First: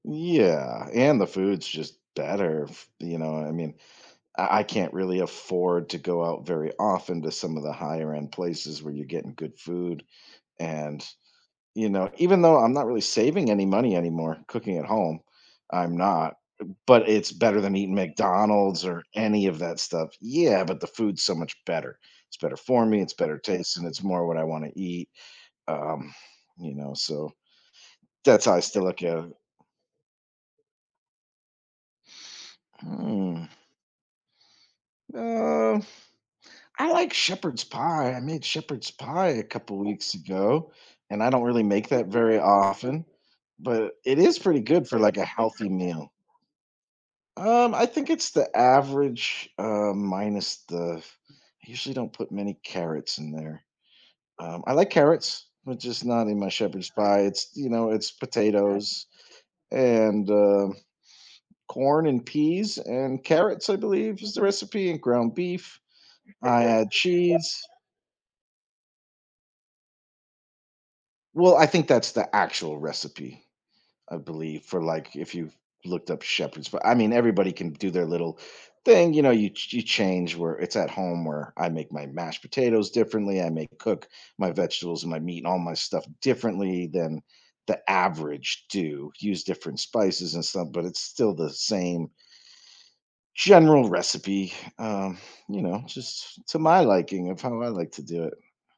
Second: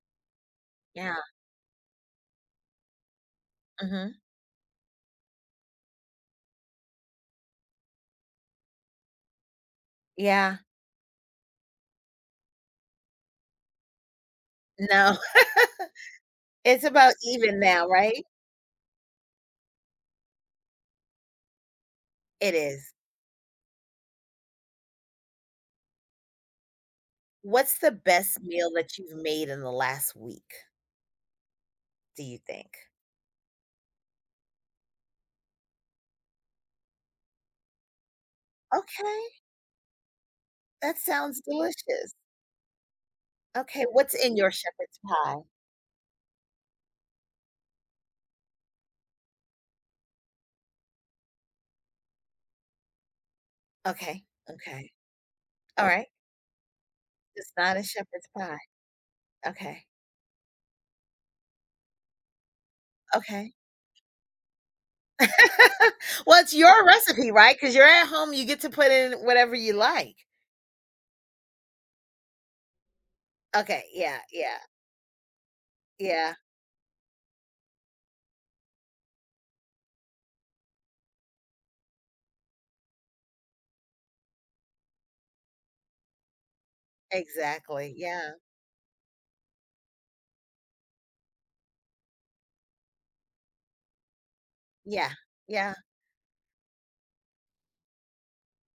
Yeah, Yeah. and the food's just better. F you know, I mean, Mhm. I I can't really afford to go out very often to some of the higher end places where you're getting good food, Yeah. and, you know, even though I'm not really saving any money anymore cooking at No. home, I'm not, It's but about it's better even than now, eating right? McDonald's or any of that stuff yeah, but the food's so much better. It's It better for is. me, it's better taste, and it's more what I wanna eat. Um, you know, so What's the best that's how I meal still that look you've at it. made in the last week do you think? Mm. Uh. I like shepherd's pie, I made shepherd's pie Okay. a couple weeks ago, That and I sounds don't really make that delicious. very often, Okay, but what's it in is your pretty good shepherd's for like a pie? healthy meal. Um, I think it's the average, uh, minus the I usually don't put many carrots in there. Okay, Um, I like okay. carrots, but just Alright. not in my shepherd's pie, it's, It's you not a know, it's shepherd's pie. potatoes Okay. and um, corn and peas and Okay. carrots, I believe, is the recipe and ground beef. Well, it's I your add recipe, right, cheese. 'cause you're at home, you get to put in whatever you like. Well, I think that's the actual recipe, Okay, I yeah, yeah. believe, for like if you've looked up Yeah. shepherds p I mean, everybody can do their little thing, you know, you you change where it's at home where I make my mashed potatoes differently, I may cook my vegetables and my meat and all my stuff differently than the Exactly, yeah. average do, use different spices and stuff, but it's still the same general recipe, Yeah. um, you Yeah. know, just to my liking of how I like to do it.